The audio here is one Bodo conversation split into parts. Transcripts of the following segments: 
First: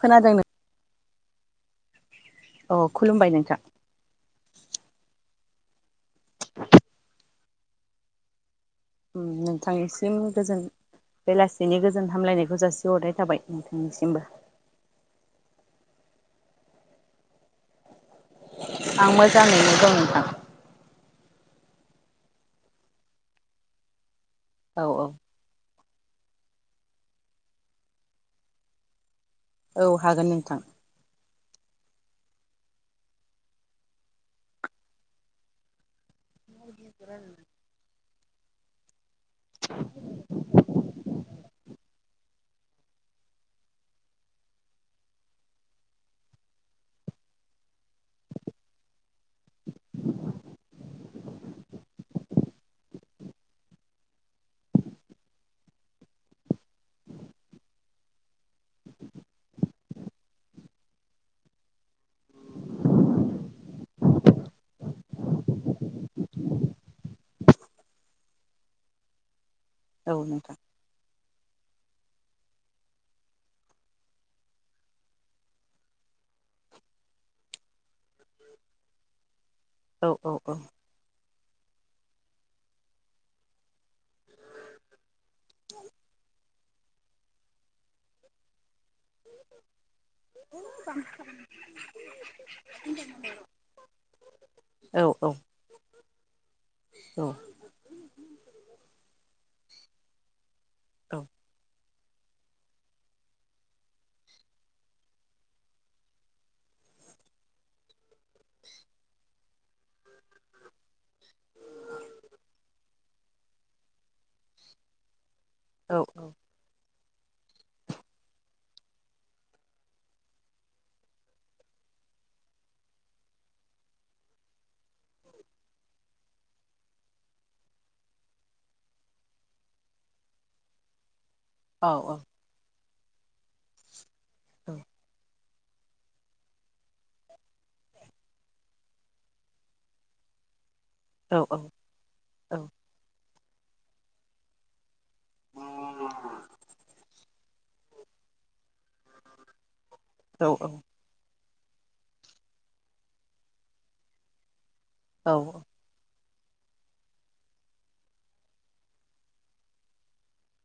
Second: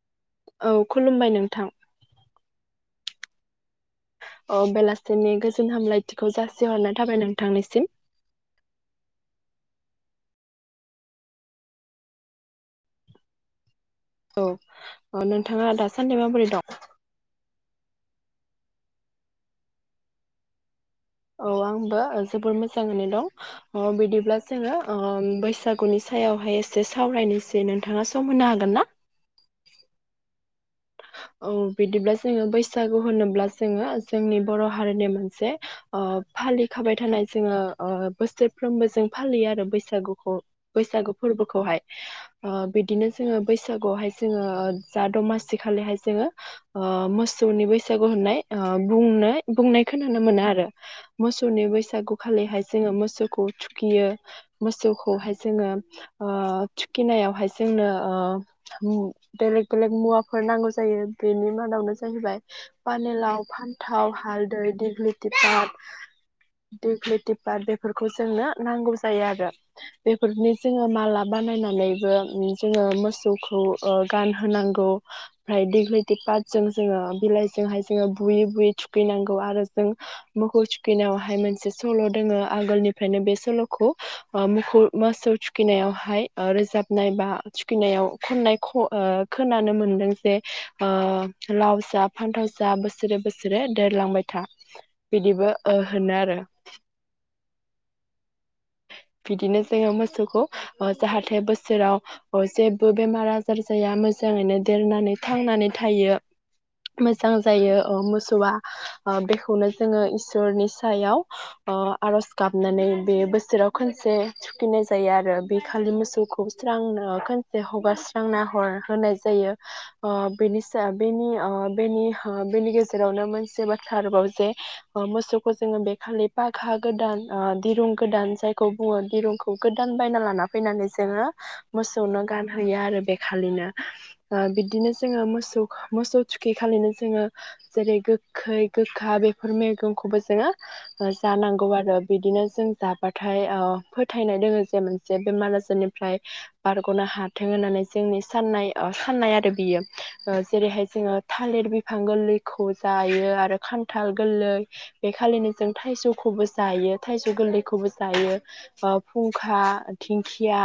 खोनादों नों औ खुलुमबाय नों थां। अ खुलुमबाय नोंथां अ बेलासिनि गोजोन हामलायथिखौ जासिहरनाय थाबाय नोंथांनिसिम ओम नोंथांनिसिम गोजोन बेलासिनि गोजोन हामलायनायखौ जासिहरनाय थाबाय नों औ अ नोंथाङा दा सानदै माबोरै दं आं मोजाङैनो दं नोंथां औ आंबो जोबोर मोजाङैनो दं ओ बिदिब्ला जोङो औ ओ बैसाग गुनि सायावहाय एसे सावरायनोसै नोंथाङा सम होनो हागोन ना औ हागोन नोंथां औ बिदिब्ला जोङो बैसागु होनोब्ला जोङो जोंनि बर' हारिनि मोनसे ओ फालिखाबाय थानाय जोङो ओ बोसोरफ्रोमबो जों फालियो आरो बैसागुखौ बैसागु फोरबोखौहाय ओ बिदिनो जोङो बैसागुआवहाय जोङो जा दमासि खाथिखालिहाय जोङो ओ मोसौनि बैसागु होननाय ओ बुंनाय बुंनायखौ नुनो मोनो आरो मोसौनि बैसागु खालिहाय जोङो मोसौखौ थुखियो मोसौखौहाय जोङो ओ थुखिनायावहाय जोंनो ओ बेलेग बेलेग मुवा फोर नांगौ जायो बेनि मादावनो जाहैबाय पानिलाव फान्थाव हालदै दग्लि दग्लिपट बेफोरखौ जोंनो नांगौ जायो आरो। औ बेफोरनि नोंथां जोङो माला बानायना मोननैबो जोङो मोसौखौ ओ गानहोनांगौ [inaudible] जों जोङो बिलाइजोंहाय जोङो बुयै बुयै थुखैनांगौ आरो जों औ औ मोखौ थुखैनायावहाय मोन से सल दङ आ‌गोलनिफ्रायनो बे सल'खौ ओ मोखौ मोसौ थुखिनायावहाय ओ रोजाबनाय बा थुखैनायाव खननाय ख ओ खोनानो मोनो। जे ओ लाव जा फान्थावजा बोसोरे बोसोरे देरलांबाय था औ बि। औ बिदिनो जोङो मोसौखौ ओ जाहाथे बोसोराव अ जेबो बेमार आजार जाया मोजाङैनो देरनानै थांनानै थायो मोजां जायो ओ मोसौआ ओ बेखौनो जोङो इसोरनि सायाव ओ आरज गाबनानै बे बोसोर जेराव खनसे थुखैनाय जायो आरो। बे खालि औ मोसौखौ स्रांनो खनसे हुगारस्रांना हर होनाय जायो ओ बेनि सा ओ बेनि हा बेनि गेजेरावनो मोनसे बाथ्रा आरोबाव जे मोसौखौ जोङो बे खालि पागा गोदान ओ दिरुं गोदान जायखौ बुङो दिरुंखौ गोदान बायना लाना फैनानै जोङो औ औ मोसौनो गानहैयो आरो। बेखालिनो ओ बिदिनो औ जोङो मोसौ मोसौ थुखि खालिनो जोङो जेरै गोखै गोखा बेफोर मैगंखौबो जोङो औ जानांगौ आरो बिदिनो औ जों जा थाय ओ फोथायनाय दोङो जे मोनसे बेमार आजारनिफ्राय बारग'नो हाथों होननानै जोंनि साननाय साननाय आरो बियो औ ओ जेरैहाय जोङो थालिर बिफां गोरलैखौ जायो आरो खान्थाल गोरलै बेखालिनो जों थाइजौ खौबो जायो थाइजौ गोरलैखौबो जायो ओ फुंखा दिंखिया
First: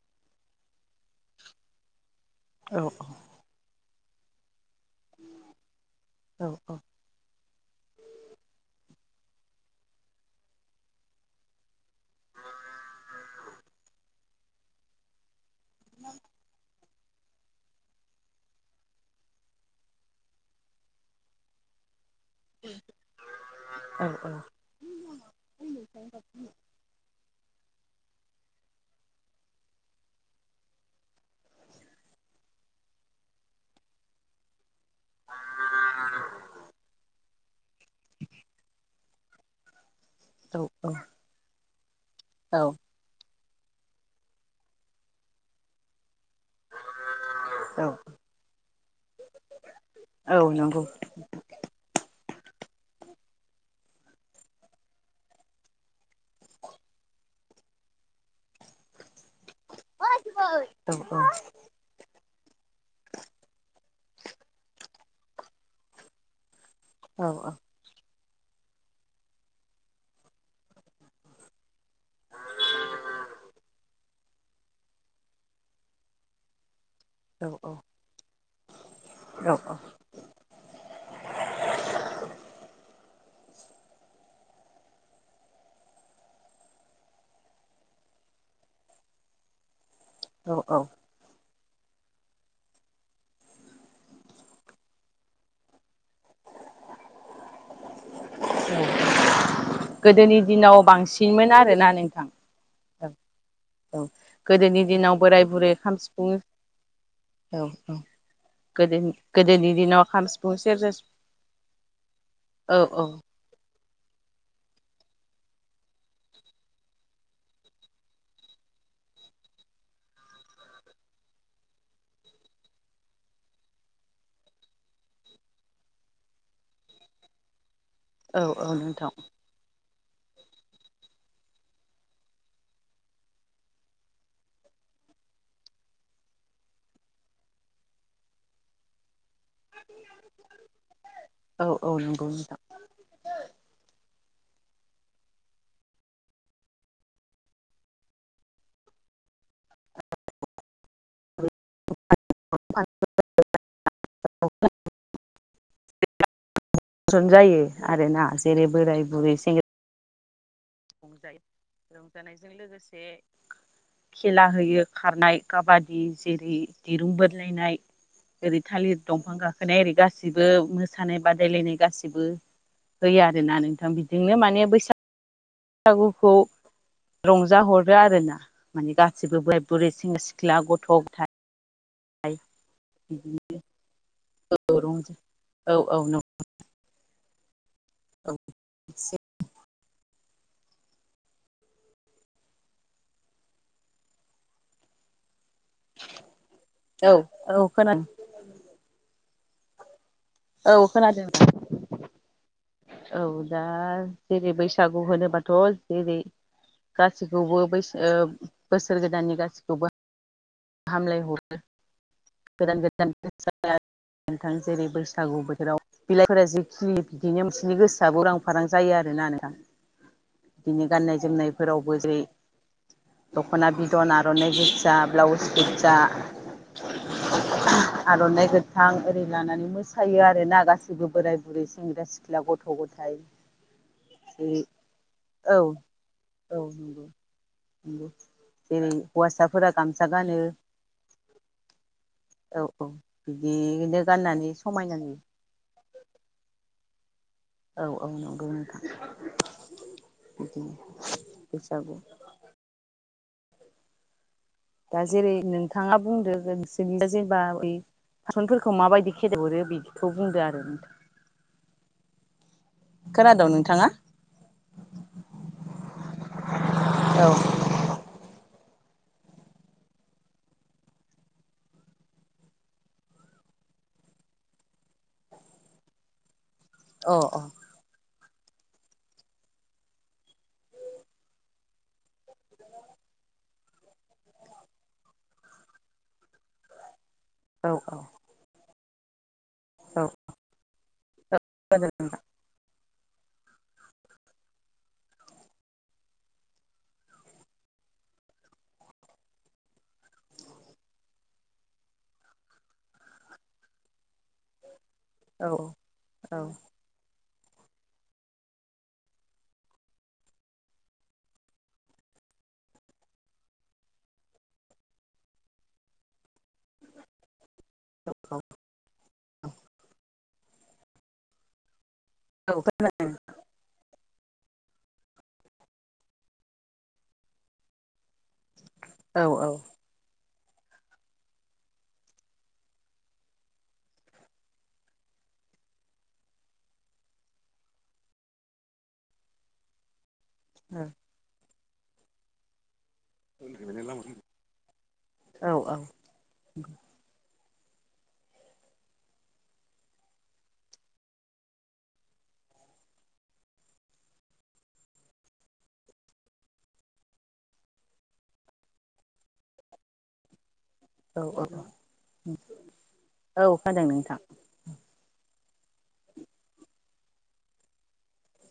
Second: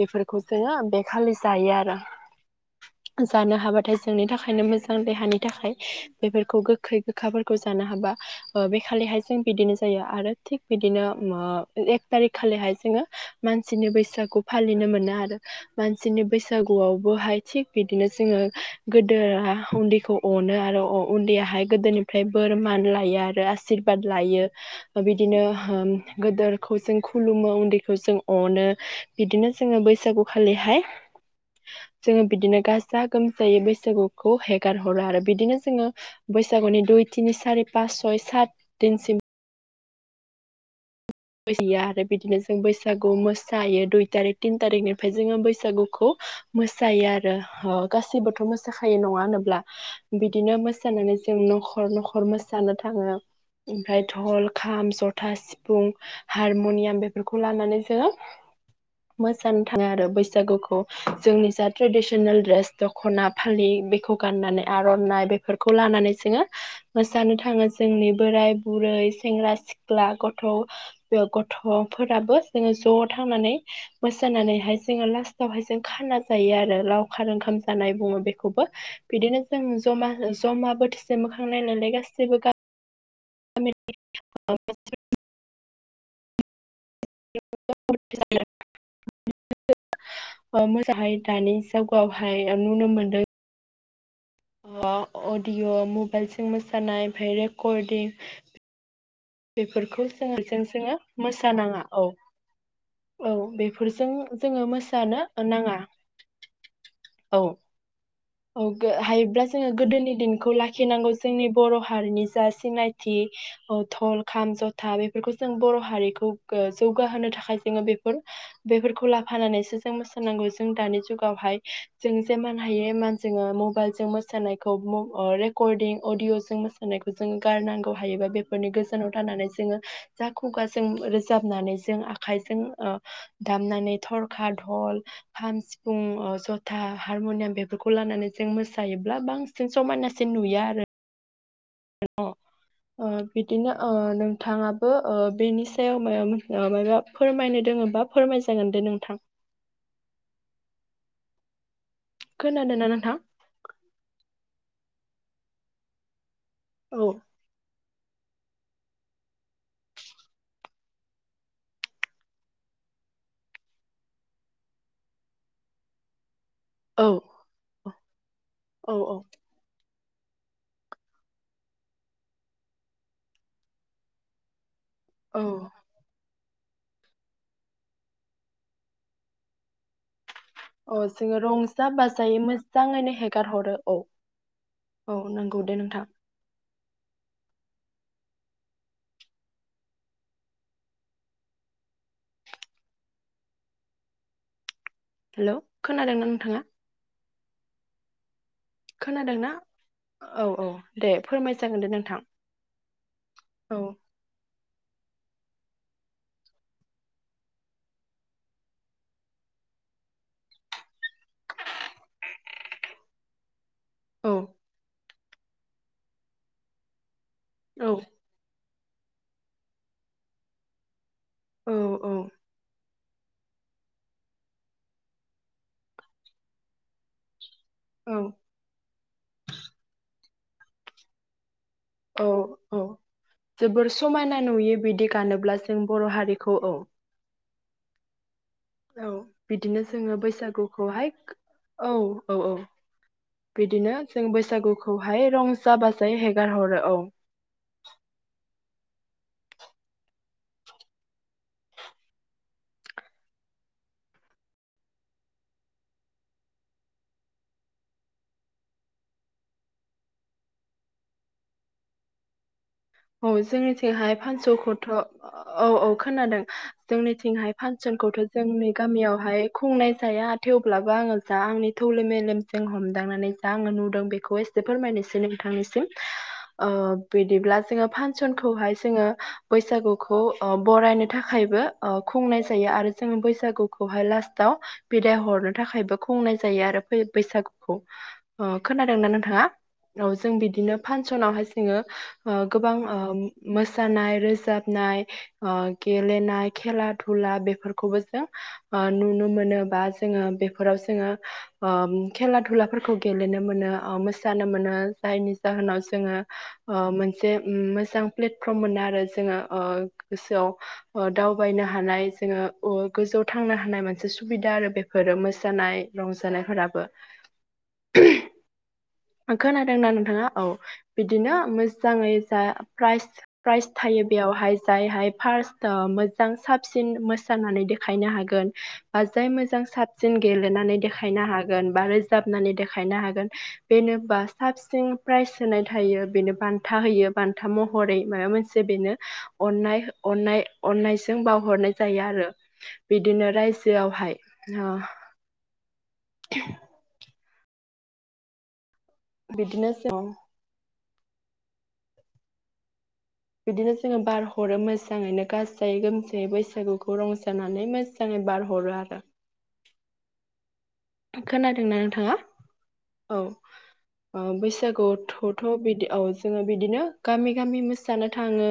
बेफोरखौ जोङो बेखालि जायो आरो। जानो हाबाथाय जोंनि थाखायनो मोजां ओं देहानि थाखाय बेफोरखौ गोखै गोखा खौ जानो हाबा ओ बे खालिहाय जों बिदिनो जायो आरो थिग बिदिनो ओ एक थारिख खालिहाय जोङो मानसिनि बैसागु फालिनो मोनो आरो। मानसिनि बैसागुआव बहाय थिग बिदिनो जोङो गोदोआ उन्दैखौ अनो आरो उन्दैयाहाय गोदोरनि ओमफ्राय बोरमान लायो आरो आसशिरबाद लायो बिदिनो ओ गोदोर जों खुलुमो उन्दैखौ जों अनो बिदिनो जोङो बैसागु खालिहाय जोङो बिदिनो गाजा गोमजायै बैसागुखौ हे हेगार हरो आरो बिदिनो जोङो बैसागुनि दुइ तिनि सारि पास सय सात दिनसिम औ औ [inaudible] आरो बिदिनो जों बैसागु मोस सायो दुइ थारिख तिन थारिखनिफ्राय जोङो बैसागुखौ मोसायो आरो ओ गाससिबोथ' मोस जाखायो नङा होनोब्ला बिदिनो नंगौ मोसानानै जों न'खर न'खर मोस जानो थाङो ओमफ्राय धल खाम जथा सिफुं हारम'नियाम बेफोरखौ लानानै जोङो मोसानो थाङो आरो बैसागुखौ औ जोंनि जा ट्रेडिस नेल द्रेस दखना फालि बेखौ गाननानै आरननाइ बेफोरखौ लानानै जोङो औ मोसानो थाङो जोंनि बोराय बुरै सेंग्रा सिख्ला गथ' बेयाव गथ'फोराबो जोङो ज' थांनानै मोसानानैहाय जोङो लास्टावहाय जों खाना जायो आरो लाव- लावखार औ ओंखाम जानाय बुङो बेखौबो बिदिनो औ जों जमा जमा बोथिसे मोखांनाय नालाय गासिबो गा [unintelligible] [unintelligible] औ अ औ मोजांहाय दानि जावगावहाय ओ नुनो मोन्दों। अ' अडिअ' मबाइलजों मोसानायाय ओमफाय रेकर्डिं [inaudible] बेफोरखौ गोदोनि जोङो दिनाव जोसो बांसिनमोन मोसानाङा आरोना औ नोंथां औ औ बेफोरजों जोङो गोदोनि दिनाव मोसानो बोराय बुरै नाङा। खाम सिफुं औ। औ गो गोदोनि हायोब्ला जोङो दिनाव गोदोनि खाम सिफुं दिनखौ सेरजा लाखिनांगौ जोंनि बर' हारिनि जा औ औ सिनायथि ओ धल, खाम, जथा बेफोरखौ जों बर' हारिखौ गो जौगाहोनो थाखाय जोङो बेफोर बेफोरखौ लाफानानैसो जों मोसानांगौ जों दानि जुगावहाय जों जेमान हायो एमान जोङो मबाइल जों मोसानायखौ म' ओ रेकर्डिं अदिअ' जों मोसानायखौ जों गारनांगौ। हायोबा औ औ बेफोरनि गोजानाव नोंथां थानानै जोङो जा खुगाजों रोजाबनानै जों आखायजों ओ दामनानै थरखा, धल, खाम, सिफुं अ जथा हारम'नियाम बेफोरखौ खौ लानानै जों मोसायोब्ला बां बांसिन समायनासिन नुया आरो। औ औ नंगौ [unintelligible] नोंथां अ' बिदिनो ओ नों थाङाबो ओ बेनि सायावनो ओ मायबा फोरमायनो दोङोबा फोरमाय जागोन दे नोंथां। खोनादों ना नोंथां? [unintelligible] औ गोजान जायो। आरोना जेरै बोराय बुरै सेंग रंजायो रंजानायजों लोगोसे खेला होयो खारनाय काबादि जेरै औ दिरुं बोदलायनाय। ओरै औ थालिर दंफां गाखोनाय ओरै दा गासिबो मोसानाय बादायलायनाय गाैसैबो होयो आरोना नोंथां बिदिनो माने बैसाग औ सागुखौ रंजाहरो आरोना माने गासिबो बोराइ बुरै सें सिख औ जोङो रंजा-बाजायै मोजाङैनो हेगार हरो। औ रंजा औ नंगौ औ दे नोंथां। नौ औ [unintelligible] हेलौ खोनादोंना नोंथाङा? औ औ खोनाद खोनादों ना? औ औ दे फोरमाय जागोन दे नोंथां। औ दा औ जेरै बै बैसागु होनोबाथ' जेरै गासैखौबो बैसो ओ बोसोर गोदाननि गासैखौबो हामलायहरो गोदान गोदान। [unintelligible] औ नोंथां जेरै बोस बैसागु बोथोराव बिलाइफोरा जिखि बिदिनो नोंसिनि औ गोसोआबो उरां-फारां जायो आरोना नोंथां। बिदिनो गाननाय औ जोमनायफोरावबो जेरै दख'ना बिदन आर'नाइ गोजा ब्लाउस गोजा औ आर'नाइ गोथां ओरै लानानै मोसायो आर ना गासैबो बोराय बुरै सेंग्रा औ सिख्ला गथ' औ गथाय जोबोर समायना जेरै नुयो बिदि गानो जेब्ला औ जों बर' हारिखौ औ [inaudible] औ हौवासाफोरा बिदिनो गामसा जोङो गानो बैसागुखौहाय औ औ औ बिदिनो जों बैसागुखौहाय रंजा बाजायै हेगार हरो औ औ औ नंगौनोथां बिदिनो बैसागु दा जेरै नोंथाङा बुंदो नोंसोरनि जेनेबा ब फासनफोरखौ माबायदि खेदेहरो बेखौ बुंदो आरो नोंथां औ खोनादों नोंथाङा जोंनिथिंहाय फासस'खौथ' औ औ खोनादों औ जोंनिथिंहाय फानस'खौथ' जोंनि गामियावहाय खुंनाय जाया थेवब्लाबो आङो जा आंनि थौलेम मेलेमजों हमदांनानै जा आङो नुदों बेखौ एसे फोरमायनोसै नोंथांनिसिम अ बिदिब्ला फांसनखौहाय जोङो बैसागुखौ ओ बरायनो थाखायबो ओ खुंनाय जायो आरो जोङो बैसागुखौहाय लास्टाव बिदाय हरनो थाखायबो खुंनाय जायो आरो फै औ बैसागुखौ औ ओ खोनादों ना नोंथाङा? औ जों बिदिनो फांसनावहाय सोङो गोबां ओ मोसानाय रोजाबनाय ओ गेलेनाय खेला धुला बेफोरखौबो जों ओ नुनो मोनो बा जोङो बेफोराव जोङो ओम खेला दुलाफोरखौ गेलेनो मोनो ओ मोसानो मोनो जायनि औ जाहोनाव जोङो औ ओ मो मोनसे मोजां प्लेटफर्म मोनो आरो जोङो ओ गोसोआव दावबायनो हानाय जोङो ओ गोजौआव थांनो हानाय मोनसे सुबिदा आरो बेफोरो मोसानाय रंजानायफोराबो [unintelligible] खोनादोंना नोंथाङा औ बिदिनो मोज मोजाङै जा प्राइज प्राइज थायो बेयावहाय जायहाय फार्स्ट मोजां साबसिन मोसानानै देखायनो हागोन बि औ जाय मोजां साबसिन गेलेनानै देखायनो हागोन बा रोजाबनानै देखायनो हागोन बेनोबा साबसिन प्राइज होनाय थायो बेनो बान्था होयो बान्था महरै माबा मोनसे बेनो अननाय अननाय अननायजों बावहरनाय जायो आरो बिदिनो रायजोआवहाय ओ औ औ [unintelligible] बिदिनोसै औ बिदिनो जोङो बारहरो मोजाङैनो गाजायै गोमजायै बैसागुखौ रंजानानै मोजाङै बारहरो आरो औ खोनादों ना नोंथाङा? औ खोनादों नोंथां अ बैसागुआव [unintelligible] थ' बिदि औ जोङो बिदिनो गामि गामि मोसानो थाङो।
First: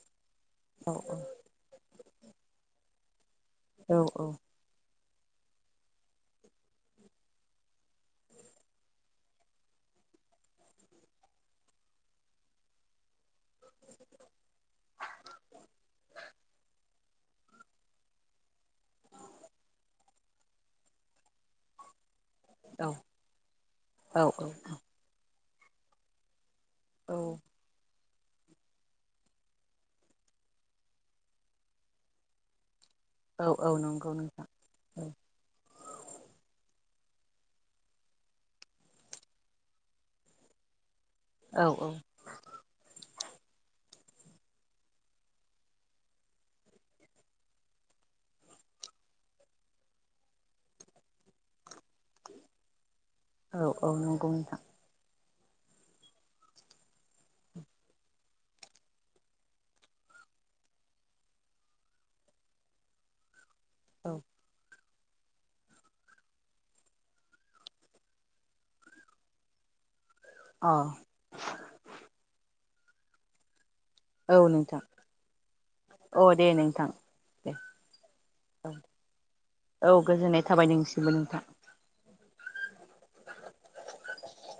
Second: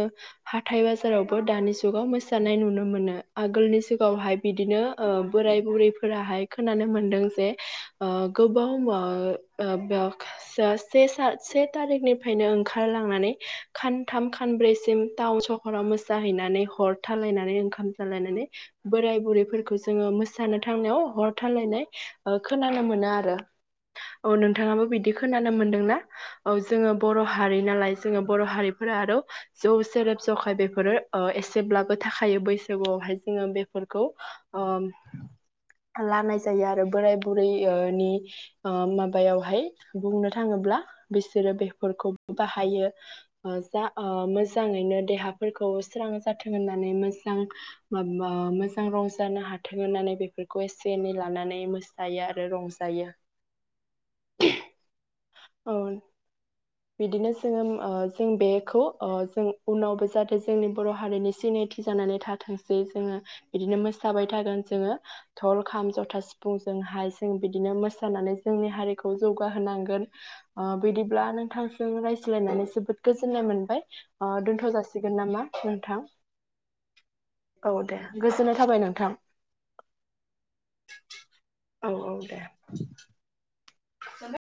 हाथाय औ बाजारावबो दानि जुगाव मो सानाय नुनो मोनो। आगोलनि औ सिगाङावहाय बिदिनो ओ बोराइ बुरैफोराहाय खोनानो मोन्दों। जे ओ गोबाव ब ओ बक सासे सा से थारिखनिफ्रायनो ओंखारलांनानै खानथाम खानब्रैसिम टाउन सहराव मोसाहैनानै हर थालायनानै ओंखाम जालायनानै बोराय बुरैफोरखौ जोङो मोसानो थांनायाव हर थालायनाय खोनानो औ मोनो आरो औ नोंथाङाबो बिदि खोनानो मोन्दोंना? औ जोङो औ बर' हारि नालाय जोङो बर' हारिफोरा आरो जौ सेरेब ज'खाय बेफोरो ओ एसेब्लाबो थाखायो बैस आवहाय औ जोङो औ बेफोरखौ नंगौ नोंथां ओम औ लानाय जायो आरो बोराय बुरै ओ नि ओ माबायावहाय बुंनो थाङोब्ला बिसोरो औ बेफोरखौबो बाहायो। ओ जा ओ मोजाङैनो देहाफोरखौ स्रां जाथों होननानै मोजां माबा मोजां रंजानो हाथों होननानै बेफोरखौ एसे एनै लानानै मो सायो आरो रंजायो। औ औ नंगौ नोंथां औ बिदिनो जोङो उम ओ जों बेखौ ओ जों उनावबो जाहाथे जोंनि बर' हारिनि सिनायथि जानानै थाथोंसै जोङो बिदिनो मोसाबाय थागोन जोङो धल, खाम, जथा, सिफुं जोंहाय जों बिदिनो मोसानानै जोंनि हारिखौ जौगाहोनांगोन। ओ अ बिदिब्ला नोंथांजों रायज्लायनानै जो बोद गोजोननाय मोनबाय। ओ औ दोनथ' नोंथां। जासिगोन नामा नोंथां? औ दे नोंथां दे औ गोजोननाय औ थाबाय नोंथां। औ गोजोननाय थाबाय नोंनिसिमबो नोंथां। औ औ दे। [inaudible]